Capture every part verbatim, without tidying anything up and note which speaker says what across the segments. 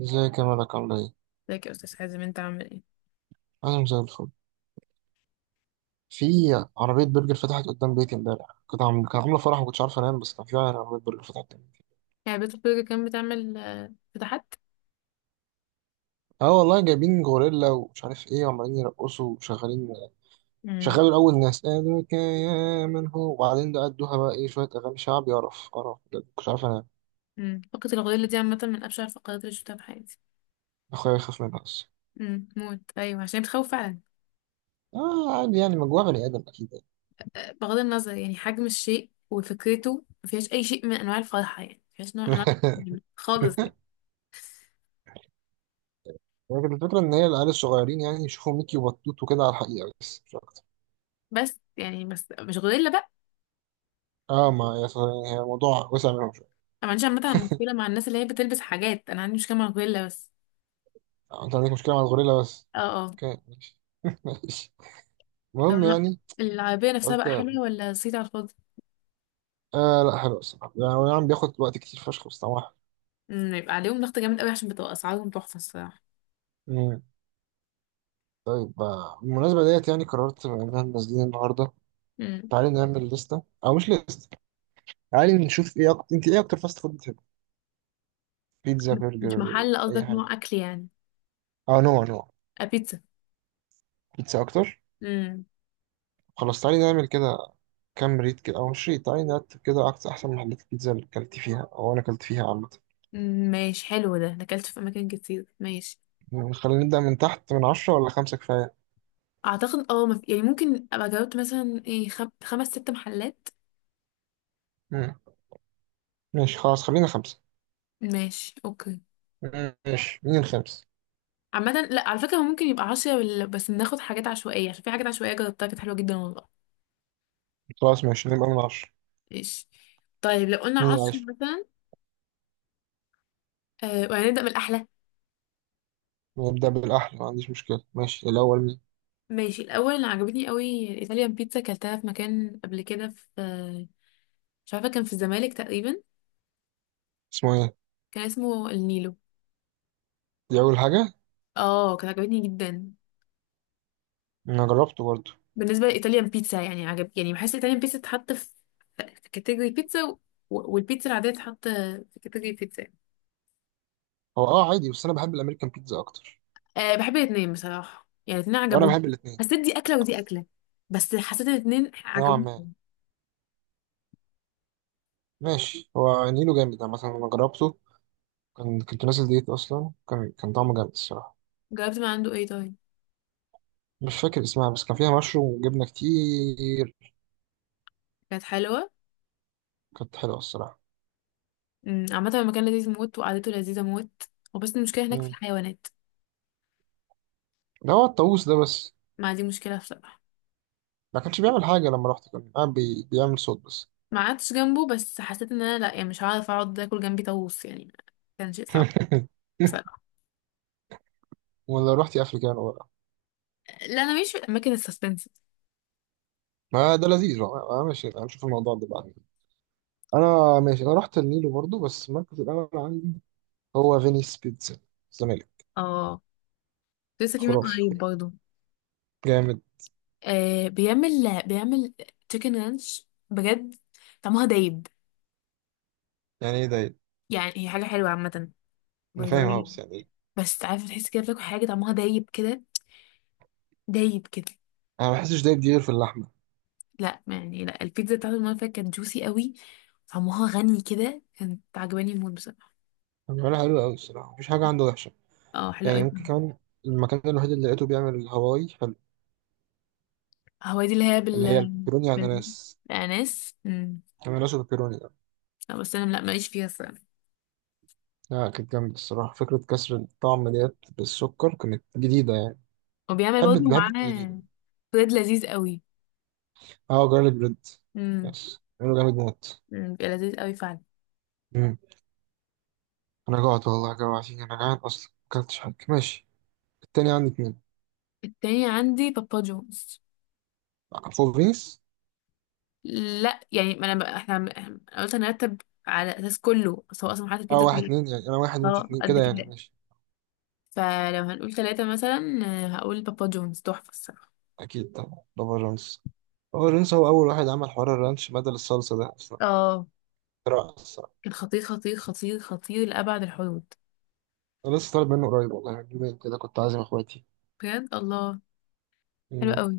Speaker 1: ازيك يا ملك عاملة ايه؟
Speaker 2: ازيك يا استاذ حازم انت عامل ايه؟
Speaker 1: أنا زي الفل في عربية برجر فتحت قدام بيتي امبارح. كنت عم... كان عاملة فرح ومكنتش عارف أنام، بس كان في عربية برجر فتحت قدام بيتي.
Speaker 2: يعني بيت برجر كان بتعمل آه، فتحات.
Speaker 1: اه والله، جايبين غوريلا ومش عارف ايه وعمالين يرقصوا وشغالين.
Speaker 2: امم.
Speaker 1: شغالوا الأول ناس قالك يا من هو، وبعدين ده أدوها بقى ايه شوية أغاني شعبي. قرف قرف بجد، مكنتش عارف أنام.
Speaker 2: امم فقرة الغوريلا دي عامة من أبشع الفقرات اللي شفتها في حياتي.
Speaker 1: أخويا يخاف منها بس.
Speaker 2: امم موت، أيوة عشان بتخوف فعلا.
Speaker 1: اه عادي، يعني مجموعة بني آدم أكيد يعني.
Speaker 2: بغض النظر يعني حجم الشيء وفكرته مفيهاش أي شيء من أنواع الفرحة، يعني مفيهاش نوع من أنواع التحميم خالص يعني.
Speaker 1: لكن الفكرة إن هي العيال الصغيرين يعني يشوفوا ميكي وبطوط وكده على الحقيقة، بس مش أكتر.
Speaker 2: بس يعني بس مش غوريلا بقى.
Speaker 1: اه ما يعني هي الموضوع وسع منهم.
Speaker 2: أنا ما عنديش عامة مشكلة مع الناس اللي هي بتلبس حاجات، أنا عندي مشكلة مع الغوريلا بس.
Speaker 1: آه، انت عندك مشكلة مع الغوريلا بس.
Speaker 2: اه. اه.
Speaker 1: اوكي ماشي. ماشي.
Speaker 2: طب
Speaker 1: المهم يعني.
Speaker 2: العربية نفسها
Speaker 1: قلت
Speaker 2: بقى حلوة ولا صيت على الفاضي؟
Speaker 1: آه لا حلو الصراحة، يعني هو نعم بياخد وقت كتير فشخ، بس طبعا.
Speaker 2: امم يبقى عليهم ضغط جامد قوي عشان بتبقى أسعارهم تحفة الصراحة.
Speaker 1: مم. طيب آه، بالمناسبة ديت يعني قررت بما اننا نازلين النهاردة.
Speaker 2: مم.
Speaker 1: تعالي نعمل لستة او مش لستة. تعالي نشوف ايه أكتر، انت ايه اكتر فاست فود بتحب؟ بيتزا؟
Speaker 2: مش
Speaker 1: برجر؟
Speaker 2: محل
Speaker 1: اي
Speaker 2: قصدك نوع
Speaker 1: حاجة.
Speaker 2: اكل يعني؟
Speaker 1: اه نوع نوع.
Speaker 2: آه، بيتزا.
Speaker 1: بيتزا اكتر.
Speaker 2: امم.
Speaker 1: خلاص تعالي نعمل كده. كام ريت كده او مش ريت، تعالي نرتب كده اكتر احسن محلات البيتزا اللي اكلت فيها او انا اكلت فيها عامة.
Speaker 2: أمم، ماشي حلو ده، انا اكلت في اماكن كتير ماشي.
Speaker 1: خلينا نبدأ من تحت. من عشرة ولا خمسة كفاية؟
Speaker 2: اعتقد اه مف... يعني ممكن ابقى جاوبت مثلا ايه خم... خمس ست محلات.
Speaker 1: مم. ماشي خلاص، خلينا خمسة.
Speaker 2: ماشي اوكي.
Speaker 1: ماشي مين الخامس.
Speaker 2: عامة لا، على فكرة هو ممكن يبقى عشرة ولا- بس ناخد حاجات عشوائية عشان في حاجات عشوائية جربتها كانت حلوة جدا والله.
Speaker 1: خلاص ماشي، نبقى من عشرة.
Speaker 2: ماشي. طيب لو قلنا
Speaker 1: مين
Speaker 2: عشرة
Speaker 1: العاشر؟
Speaker 2: مثلا. آه وهنبدأ من الأحلى.
Speaker 1: نبدأ بالأحلى، ما عنديش مشكلة. ماشي الأول مين؟
Speaker 2: ماشي الأول اللي عجبتني قوي الإيطاليان بيتزا، كلتها في مكان قبل كده في آه، مش عارفة، كان في الزمالك تقريبا.
Speaker 1: اسمه إيه؟
Speaker 2: كان اسمه النيلو.
Speaker 1: دي أول حاجة.
Speaker 2: اه كانت عجبتني جدا.
Speaker 1: أنا جربته برضه.
Speaker 2: بالنسبه لايطاليان بيتزا يعني عجب، يعني بحس الايطاليان بيتزا تتحط في في كاتيجوري بيتزا، و- والبيتزا العاديه تتحط في كاتيجوري بيتزا.
Speaker 1: هو أه عادي، بس أنا بحب الأمريكان بيتزا أكتر.
Speaker 2: أه بحب الاثنين بصراحه، يعني الاثنين
Speaker 1: وأنا
Speaker 2: عجبوني.
Speaker 1: بحب الاتنين،
Speaker 2: حسيت دي اكله ودي
Speaker 1: بس
Speaker 2: اكله، بس حسيت ان الاثنين
Speaker 1: نوعا
Speaker 2: عجبوني.
Speaker 1: ما. ماشي، هو نيله جامد يعني، مثلا أنا جربته. كان كنت نازل ديت أصلا، كان كان طعمه جامد الصراحة.
Speaker 2: جربت من عنده ايه طيب؟
Speaker 1: مش فاكر اسمها، بس كان فيها مشروم وجبنة كتير.
Speaker 2: كانت حلوه.
Speaker 1: كانت حلوة الصراحة.
Speaker 2: أمم، عامه المكان لذيذ موت وقعدته لذيذه موت، وبس المشكله هناك في
Speaker 1: مم.
Speaker 2: الحيوانات.
Speaker 1: ده هو الطاووس ده بس.
Speaker 2: ما دي مشكله بصراحه.
Speaker 1: ما كانش بيعمل حاجة لما رحت، كان قاعد بي... بيعمل صوت بس.
Speaker 2: ما قعدتش جنبه بس حسيت ان انا لا، يعني مش هعرف اقعد اكل جنبي طاووس يعني. كان شيء صعب.
Speaker 1: ولا رحت افريكانو بقى.
Speaker 2: لا، انا مش في الاماكن السسبنس.
Speaker 1: ما ده لذيذ بقى. آه، ماشي هنشوف الموضوع ده بعدين. انا ماشي، انا رحت النيلو برضو، بس المركز الاول عندي هو فينيس بيتزا الزمالك.
Speaker 2: اه، لسه في من
Speaker 1: خرافي
Speaker 2: قريب
Speaker 1: خرافي.
Speaker 2: برضه.
Speaker 1: جامد.
Speaker 2: آه بيعمل بيعمل تشيكن رانش بجد طعمها دايب.
Speaker 1: يعني ايه ده؟
Speaker 2: يعني هي حاجه حلوه عامه،
Speaker 1: انا فاهم اه،
Speaker 2: بيضاويه.
Speaker 1: بس يعني إيه؟
Speaker 2: بس عارفه تحس كده بتاكل حاجه طعمها دايب كده دايب كده.
Speaker 1: انا ما بحسش دايب، دي غير في اللحمه.
Speaker 2: لا يعني لا، البيتزا بتاعته المره اللي فاتت كانت جوسي قوي. طعمها غني كده، كانت عجباني الموت بصراحه.
Speaker 1: هو بيعملها حلو قوي الصراحه، مفيش حاجه عنده وحشه.
Speaker 2: اه، حلوه
Speaker 1: يعني
Speaker 2: قوي.
Speaker 1: ممكن كمان. المكان الوحيد اللي لقيته بيعمل الهواي حلو.
Speaker 2: هو دي اللي هي بال
Speaker 1: اللي هي البيبروني
Speaker 2: بال
Speaker 1: اناناس.
Speaker 2: بالاناناس. أمم.
Speaker 1: اناناس وبيبروني.
Speaker 2: لا بس انا لا، ماليش فيها الصراحه.
Speaker 1: لا كانت جامدة الصراحة، فكرة كسر الطعم ديت بالسكر كانت جديدة يعني.
Speaker 2: وبيعمل
Speaker 1: بحب
Speaker 2: برضه
Speaker 1: بحب التجديد.
Speaker 2: معاه بريد لذيذ قوي.
Speaker 1: اه جارليك بريد.
Speaker 2: مم.
Speaker 1: بس عمله جامد موت.
Speaker 2: مم، بيبقى لذيذ قوي فعلا.
Speaker 1: مم. أنا جوعت والله، جوعتني، أنا جعان أصلا مكلتش حاجة. ماشي، التاني عندي اتنين.
Speaker 2: التاني عندي بابا جونز.
Speaker 1: فور رينجز.
Speaker 2: لا يعني ما انا بقى، احنا عم- انا قلت هنرتب على اساس كله، بس هو اصلا حاطط
Speaker 1: اه
Speaker 2: البيتزا
Speaker 1: واحد
Speaker 2: كلها.
Speaker 1: اتنين يعني، أنا واحد أنت
Speaker 2: اه،
Speaker 1: اتنين
Speaker 2: قد
Speaker 1: كده يعني.
Speaker 2: كده.
Speaker 1: ماشي
Speaker 2: فلو هنقول ثلاثة مثلا، آه، هقول بابا جونز تحفة الصراحة.
Speaker 1: أكيد طبعا، بابا جونز. بابا جونز هو أول واحد عمل حوار الرانش بدل الصلصة ده أصلا.
Speaker 2: اه،
Speaker 1: رائع الصراحة.
Speaker 2: كان خطير خطير خطير خطير لأبعد الحدود.
Speaker 1: أنا لسه طالب منه قريب والله، من يومين كده كنت عازم إخواتي.
Speaker 2: بجد الله. حلو
Speaker 1: مم.
Speaker 2: قوي.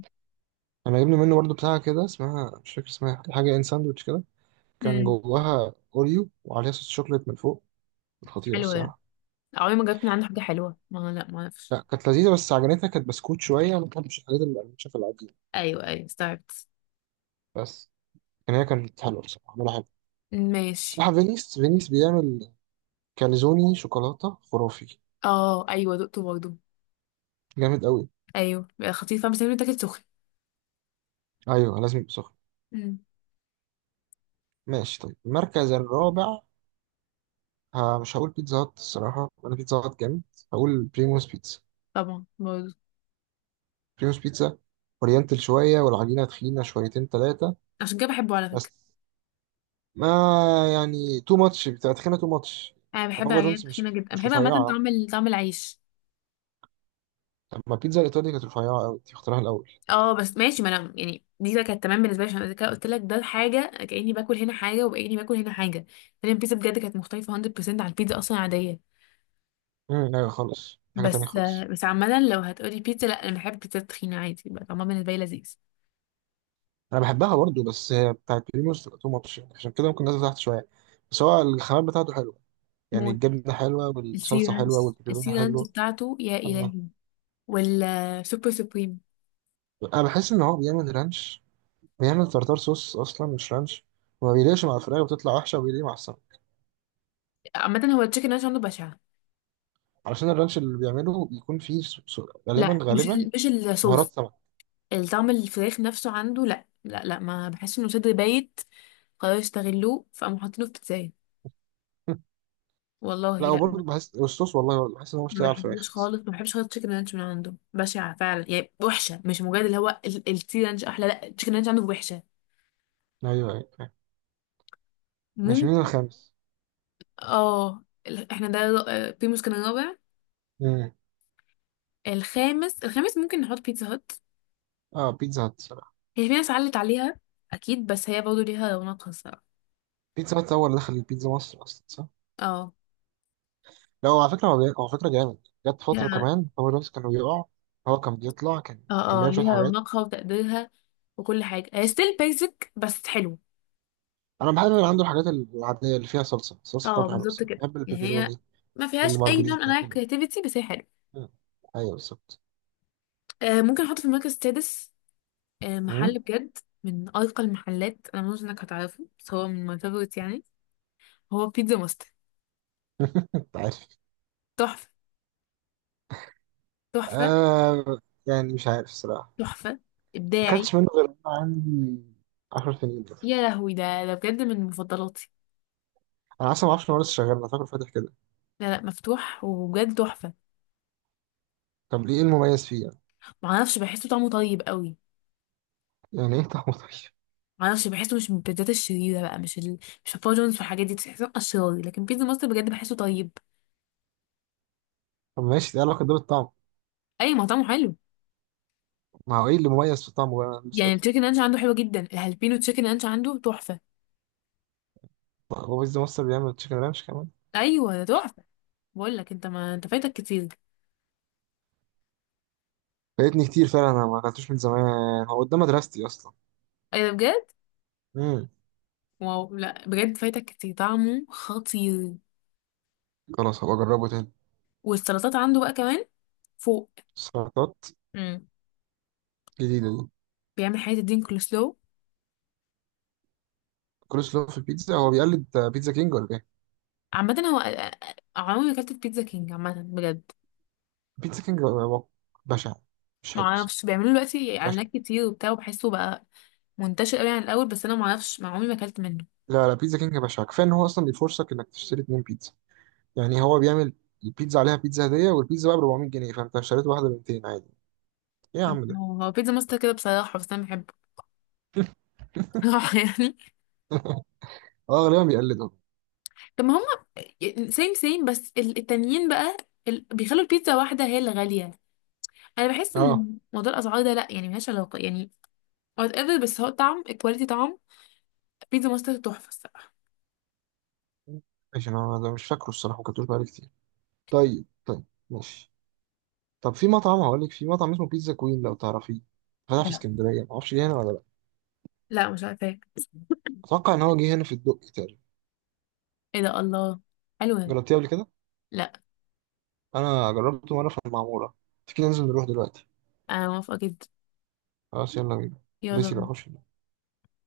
Speaker 1: أنا جبنا منه برضه بتاعة كده، اسمها مش فاكر اسمها، حاجة إن ساندوتش كده. كان
Speaker 2: امم.
Speaker 1: جواها اوريو وعليها صوص شوكليت من فوق. خطيره
Speaker 2: حلو ده.
Speaker 1: الصراحه.
Speaker 2: عمري ما جبت من عنده حاجة حلوة، ما لا ما اعرفش.
Speaker 1: لا كانت لذيذه، بس عجنتها كانت بسكوت شويه، ما بحبش الحاجات المقرمشه في العجين.
Speaker 2: ايوه، ايوه استوعبت.
Speaker 1: بس كان هي كانت حلوه بصراحه، عملها حلو.
Speaker 2: ماشي.
Speaker 1: بصراحه فينيس، فينيس بيعمل كاليزوني شوكولاته خرافي.
Speaker 2: اه ايوه، دقته برضه.
Speaker 1: جامد قوي.
Speaker 2: ايوه بيبقى خطير فاهم، بس لازم يتاكل سخن.
Speaker 1: ايوه لازم يبقى سخن.
Speaker 2: مم.
Speaker 1: ماشي طيب، المركز الرابع. ها، مش هقول بيتزا هات الصراحه، انا بيتزا هات جامد. هقول بريموس بيتزا.
Speaker 2: طبعا برضه.
Speaker 1: بريموس بيتزا اورينتال شويه، والعجينه تخينه شويتين ثلاثه.
Speaker 2: عشان كده بحبه على فكرة.
Speaker 1: بس ما يعني تو ماتش، بتاعت خينا تو ماتش.
Speaker 2: انا بحب
Speaker 1: بابا
Speaker 2: العجينة
Speaker 1: جونز
Speaker 2: التخينة
Speaker 1: مش،
Speaker 2: جدا،
Speaker 1: مش
Speaker 2: بحب عامة
Speaker 1: رفيعة.
Speaker 2: طعم ال- طعم العيش.
Speaker 1: لما البيتزا الإيطالي كانت رفيعة أوي، دي اختراعها الأول.
Speaker 2: اه بس ماشي، ما انا يعني دي بقى كانت تمام بالنسبة لي، عشان أنا كده قلت لك ده حاجة كأني باكل هنا حاجة وكأني باكل هنا حاجة. فانا البيتزا بجد كانت مختلفة مية في المية عن البيتزا اصلا عادية.
Speaker 1: امم أيوة خالص، دي حاجة تانية
Speaker 2: بس آه،
Speaker 1: خالص.
Speaker 2: بس عامة لو هتقولي بيتزا، لا انا بحب البيتزا التخينة عادي بقى طعمها بالنسبة لي لذيذ.
Speaker 1: أنا بحبها برضو، بس هي بتاعت بريموس تبقى تو ماتش يعني، عشان كده ممكن نازل تحت شوية. بس هو الخامات بتاعته حلوة، يعني
Speaker 2: موت.
Speaker 1: الجبنة حلوة
Speaker 2: السي
Speaker 1: والصلصة حلوة
Speaker 2: رانش،
Speaker 1: والبيبروني
Speaker 2: السي رانش
Speaker 1: حلو.
Speaker 2: بتاعته يا
Speaker 1: أنا
Speaker 2: إلهي. والسوبر سوبريم.
Speaker 1: أنا بحس إن هو بيعمل رانش، بيعمل تارتار صوص أصلا مش رانش. وما بيليقش مع الفراخ، بتطلع وحشة، وبيليق مع السمك.
Speaker 2: عامة هو التشيكن رانش عنده بشعة.
Speaker 1: علشان الرانش اللي بيعمله بيكون فيه س- س- غالبا
Speaker 2: لا مش
Speaker 1: غالبا
Speaker 2: ال- مش
Speaker 1: بهارات
Speaker 2: الصوص.
Speaker 1: سمك.
Speaker 2: الطعم، الفراخ نفسه عنده، لا لا لا، ما بحس انه صدر بايت. قرروا يستغلوه فقاموا حاطينه في بيتزاية. والله
Speaker 1: لا
Speaker 2: لا، ما
Speaker 1: وبرضه بحس أسطوس والله، بحس إن هو مش
Speaker 2: ما
Speaker 1: لاقي على الفراخ
Speaker 2: بحبوش
Speaker 1: بس.
Speaker 2: خالص، ما بحبش خالص تشيكن رانش من عنده بشعة فعلا، يعني وحشة، مش مجرد اللي هو ال- التي رانش احلى، لا التشيكن رانش عنده وحشة.
Speaker 1: أيوه أيوه فاهم. ماشي مين
Speaker 2: ممكن.
Speaker 1: الخامس؟
Speaker 2: اه ال- احنا ده الر- آه، بيموس كان الرابع.
Speaker 1: مم.
Speaker 2: الخامس، الخامس ممكن نحط بيتزا هات.
Speaker 1: آه بيتزا هات الصراحة.
Speaker 2: هي في ناس علت عليها اكيد، بس هي برضه ليها رونقها الصراحة.
Speaker 1: بيتزا هات هو اللي دخل البيتزا مصر أصلا صح؟
Speaker 2: اه
Speaker 1: لا هو على فكرة هو، بي- هو على فكرة جامد. جت فترة
Speaker 2: ليها
Speaker 1: كمان هو نفسه كان بيقع. هو كان بيطلع، كان كان
Speaker 2: اه اه
Speaker 1: بيعمل شوية
Speaker 2: ليها
Speaker 1: حاجات.
Speaker 2: رونقها وتقديرها وكل حاجة، هي
Speaker 1: بس
Speaker 2: ستيل بيزك بس حلوة.
Speaker 1: أنا بحب اللي عنده الحاجات العادية اللي فيها صلصة، الصلصة
Speaker 2: اه
Speaker 1: بتاعته حلوة، بس
Speaker 2: بالظبط كده،
Speaker 1: بحب
Speaker 2: يعني هي
Speaker 1: البيبروني.
Speaker 2: ما فيهاش اي نوع من
Speaker 1: المارجريتا
Speaker 2: انواع
Speaker 1: كده.
Speaker 2: الكرياتيفيتي بس هي حلوه.
Speaker 1: مم. أيوه بالظبط.
Speaker 2: آه ممكن احط في المركز السادس. آه
Speaker 1: مم.
Speaker 2: محل بجد، من ارقى المحلات، انا مش انك هتعرفه بس هو من ماي فيفورت يعني. هو بيتزا ماستر.
Speaker 1: أنت عارف؟
Speaker 2: تحفه، تحفه،
Speaker 1: آه، يعني مش عارف الصراحة.
Speaker 2: تحفه.
Speaker 1: ما
Speaker 2: ابداعي.
Speaker 1: أكلتش منه غير وأنا عندي عشر سنين.
Speaker 2: يا لهوي، ده ده بجد من مفضلاتي.
Speaker 1: انا اصلا ما اعرفش ان هو لسه شغال، انا فاكره فاتح كده.
Speaker 2: لا لا، مفتوح وبجد تحفه.
Speaker 1: طب ليه، ايه المميز فيه يعني؟
Speaker 2: معرفش، بحسه طعمه طيب قوي.
Speaker 1: يعني ايه طعمه طيب؟
Speaker 2: معرفش، بحسه مش من البيتزات الشريره بقى، مش ال... مش الفاجونز والحاجات دي تحسه اشرار، لكن بيتزا ماستر بجد بحسه طيب.
Speaker 1: طب ماشي، دي علاقه دور الطعم.
Speaker 2: اي، مطعمه حلو.
Speaker 1: ما هو ايه اللي مميز في طعمه بقى، أنا بسأل.
Speaker 2: يعني التشيكن رانش عنده حلو جدا، الهالبينو تشيكن رانش عنده تحفة.
Speaker 1: هو بيز مصر بيعمل تشيكن رانش كمان.
Speaker 2: ايوه ده تحفة. بقول لك انت، ما انت فايتك كتير.
Speaker 1: فايتني كتير فعلا، انا ما اكلتوش من زمان. هو قدام مدرستي اصلا.
Speaker 2: ايه ده بجد؟
Speaker 1: امم.
Speaker 2: واو، لا بجد فايتك كتير، طعمه خطير.
Speaker 1: خلاص هبقى اجربه تاني.
Speaker 2: والسلطات عنده بقى كمان فوق.
Speaker 1: سلطات؟
Speaker 2: امم.
Speaker 1: جديده دي.
Speaker 2: بيعمل حاجة الدين كولسلو.
Speaker 1: كول سلو في البيتزا؟ هو بيقلد بيتزا كينج ولا ايه؟
Speaker 2: عامة هو أ- أ- عمري ما اكلت في بيتزا كينج عامة بجد.
Speaker 1: بيتزا كينج هو بشع. مش
Speaker 2: ما
Speaker 1: حلو بس.
Speaker 2: اعرفش، بيعملوا دلوقتي
Speaker 1: بشع.
Speaker 2: اعلانات كتير وبتاع، وبحسه بقى منتشر قوي عن الاول، بس انا ما اعرفش، ما عمري ما اكلت منه.
Speaker 1: لا لا، بيتزا كينج بشع. كفايه ان هو اصلا بيفرصك انك تشتري اتنين بيتزا. يعني هو بيعمل البيتزا عليها بيتزا هدية، والبيتزا بقى ب أربعمائة جنيه، فأنت اشتريت واحدة ب مئتين عادي. إيه يا عم ده؟
Speaker 2: هو بيتزا ماستر كده بصراحة، بس انا بحبه يعني.
Speaker 1: أه غالبا بيقلدهم.
Speaker 2: طب ما هم سيم سيم، بس ال- التانيين بقى ال... بيخلوا البيتزا واحدة هي اللي غالية. انا بحس
Speaker 1: أه
Speaker 2: ان موضوع الاسعار ده لا، يعني ملهاش علاقة يعني. وات ايفر، بس هو الطعم، الكواليتي طعم. بيتزا ماستر تحفة الصراحة.
Speaker 1: ماشي. أنا أنا مش فاكره الصراحة، ما كنتوش بقالي كتير. طيب طيب. ماشي. طب في مطعم، هقول لك في مطعم اسمه بيتزا كوين لو تعرفيه. فتح في
Speaker 2: لا
Speaker 1: اسكندرية، معرفش جه هنا ولا لأ.
Speaker 2: لا، مش عارفة ايه.
Speaker 1: أتوقع إن هو جه هنا في الدقي تقريبا.
Speaker 2: إيه ده، الله حلوة.
Speaker 1: جربتيه قبل كده؟
Speaker 2: لا،
Speaker 1: أنا جربته مرة في المعمورة. تيجي ننزل نروح دلوقتي؟
Speaker 2: انا موافقة جدا.
Speaker 1: خلاص يلا بينا.
Speaker 2: يلا
Speaker 1: بس يبقى
Speaker 2: بينا.
Speaker 1: خش.